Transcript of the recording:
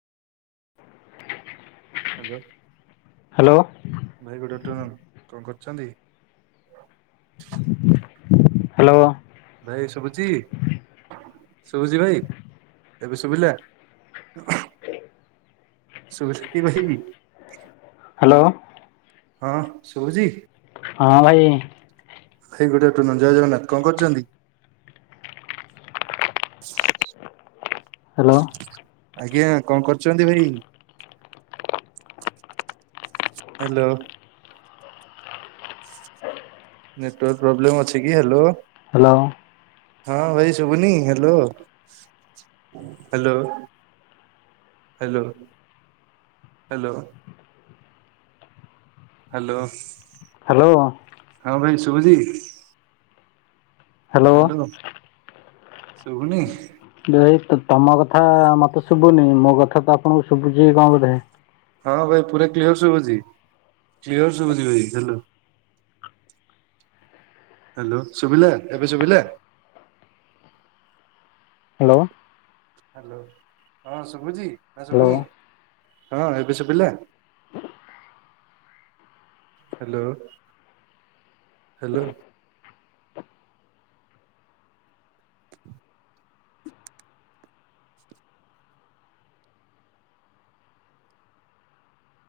Hello hello ଭାଇ good afternoon କଣ କରୁଛନ୍ତି? ହ୍ୟାଲୋ। ଭାଇ ସଭୁଚି। ଶୁଭୁଚି ଭାଇ ଏବେ ଶୁଭିଲା। ସୁଭୁସୁତି ଭାଇ ହ୍ୟାଲୋ ସଭୁଚି? ହଁ ଭାଇ ଭାଇ ଗୁଡ଼୍ ଆଫଟରନୁନ୍ ଜୟ ଜଗନ୍ନାଥ କଣ କରିଚନ୍ତି? ହାଲୋ ଆଜ୍ଞା କଣ କରୁଛନ୍ତି ଭାଇ? ହ୍ୟାଲୋ ନେଟୱାର୍କ ପ୍ରୋବ୍ଲେମ୍ ଅଛି କି ହ୍ୟାଲୋ ହ୍ୟାଲୋ ହଁ ଭାଇ ଶୁଭୁନି? Hello hello hello hello hello hello ହଁ ଭାଇ ଶୁଭୁଚି? ହ୍ୟାଲୋ। ଶୁବୁନି। ଭାଇ ତତ୍ ତମ କଥା ମତେ ଶୁଭୁନି ମୋ କଥା ତ ଆପଣଙ୍କୁ ଶୁବୁଚି କଣ ବୋଧେ। ହଁ ଭାଇ ପୁରା କ୍ଲିଅର ସୁବୁଚି। କ୍ଲିଅର ସୁବୁଚି ଭାଇ ହ୍ଯାଲୋ। ହ୍ୟାଲୋ ସୁଭିଲା ଏବେ ସୁୁଭିଲା? ହ୍ୟାଲୋ ହ୍ୟାଲୋ କଣ ଶୁଭୁଛି ନା ଶୁଭୁନି ହ୍ୟାଲୋ ହଁ ଏବେ ଶୁଭିଲା? Hello hello.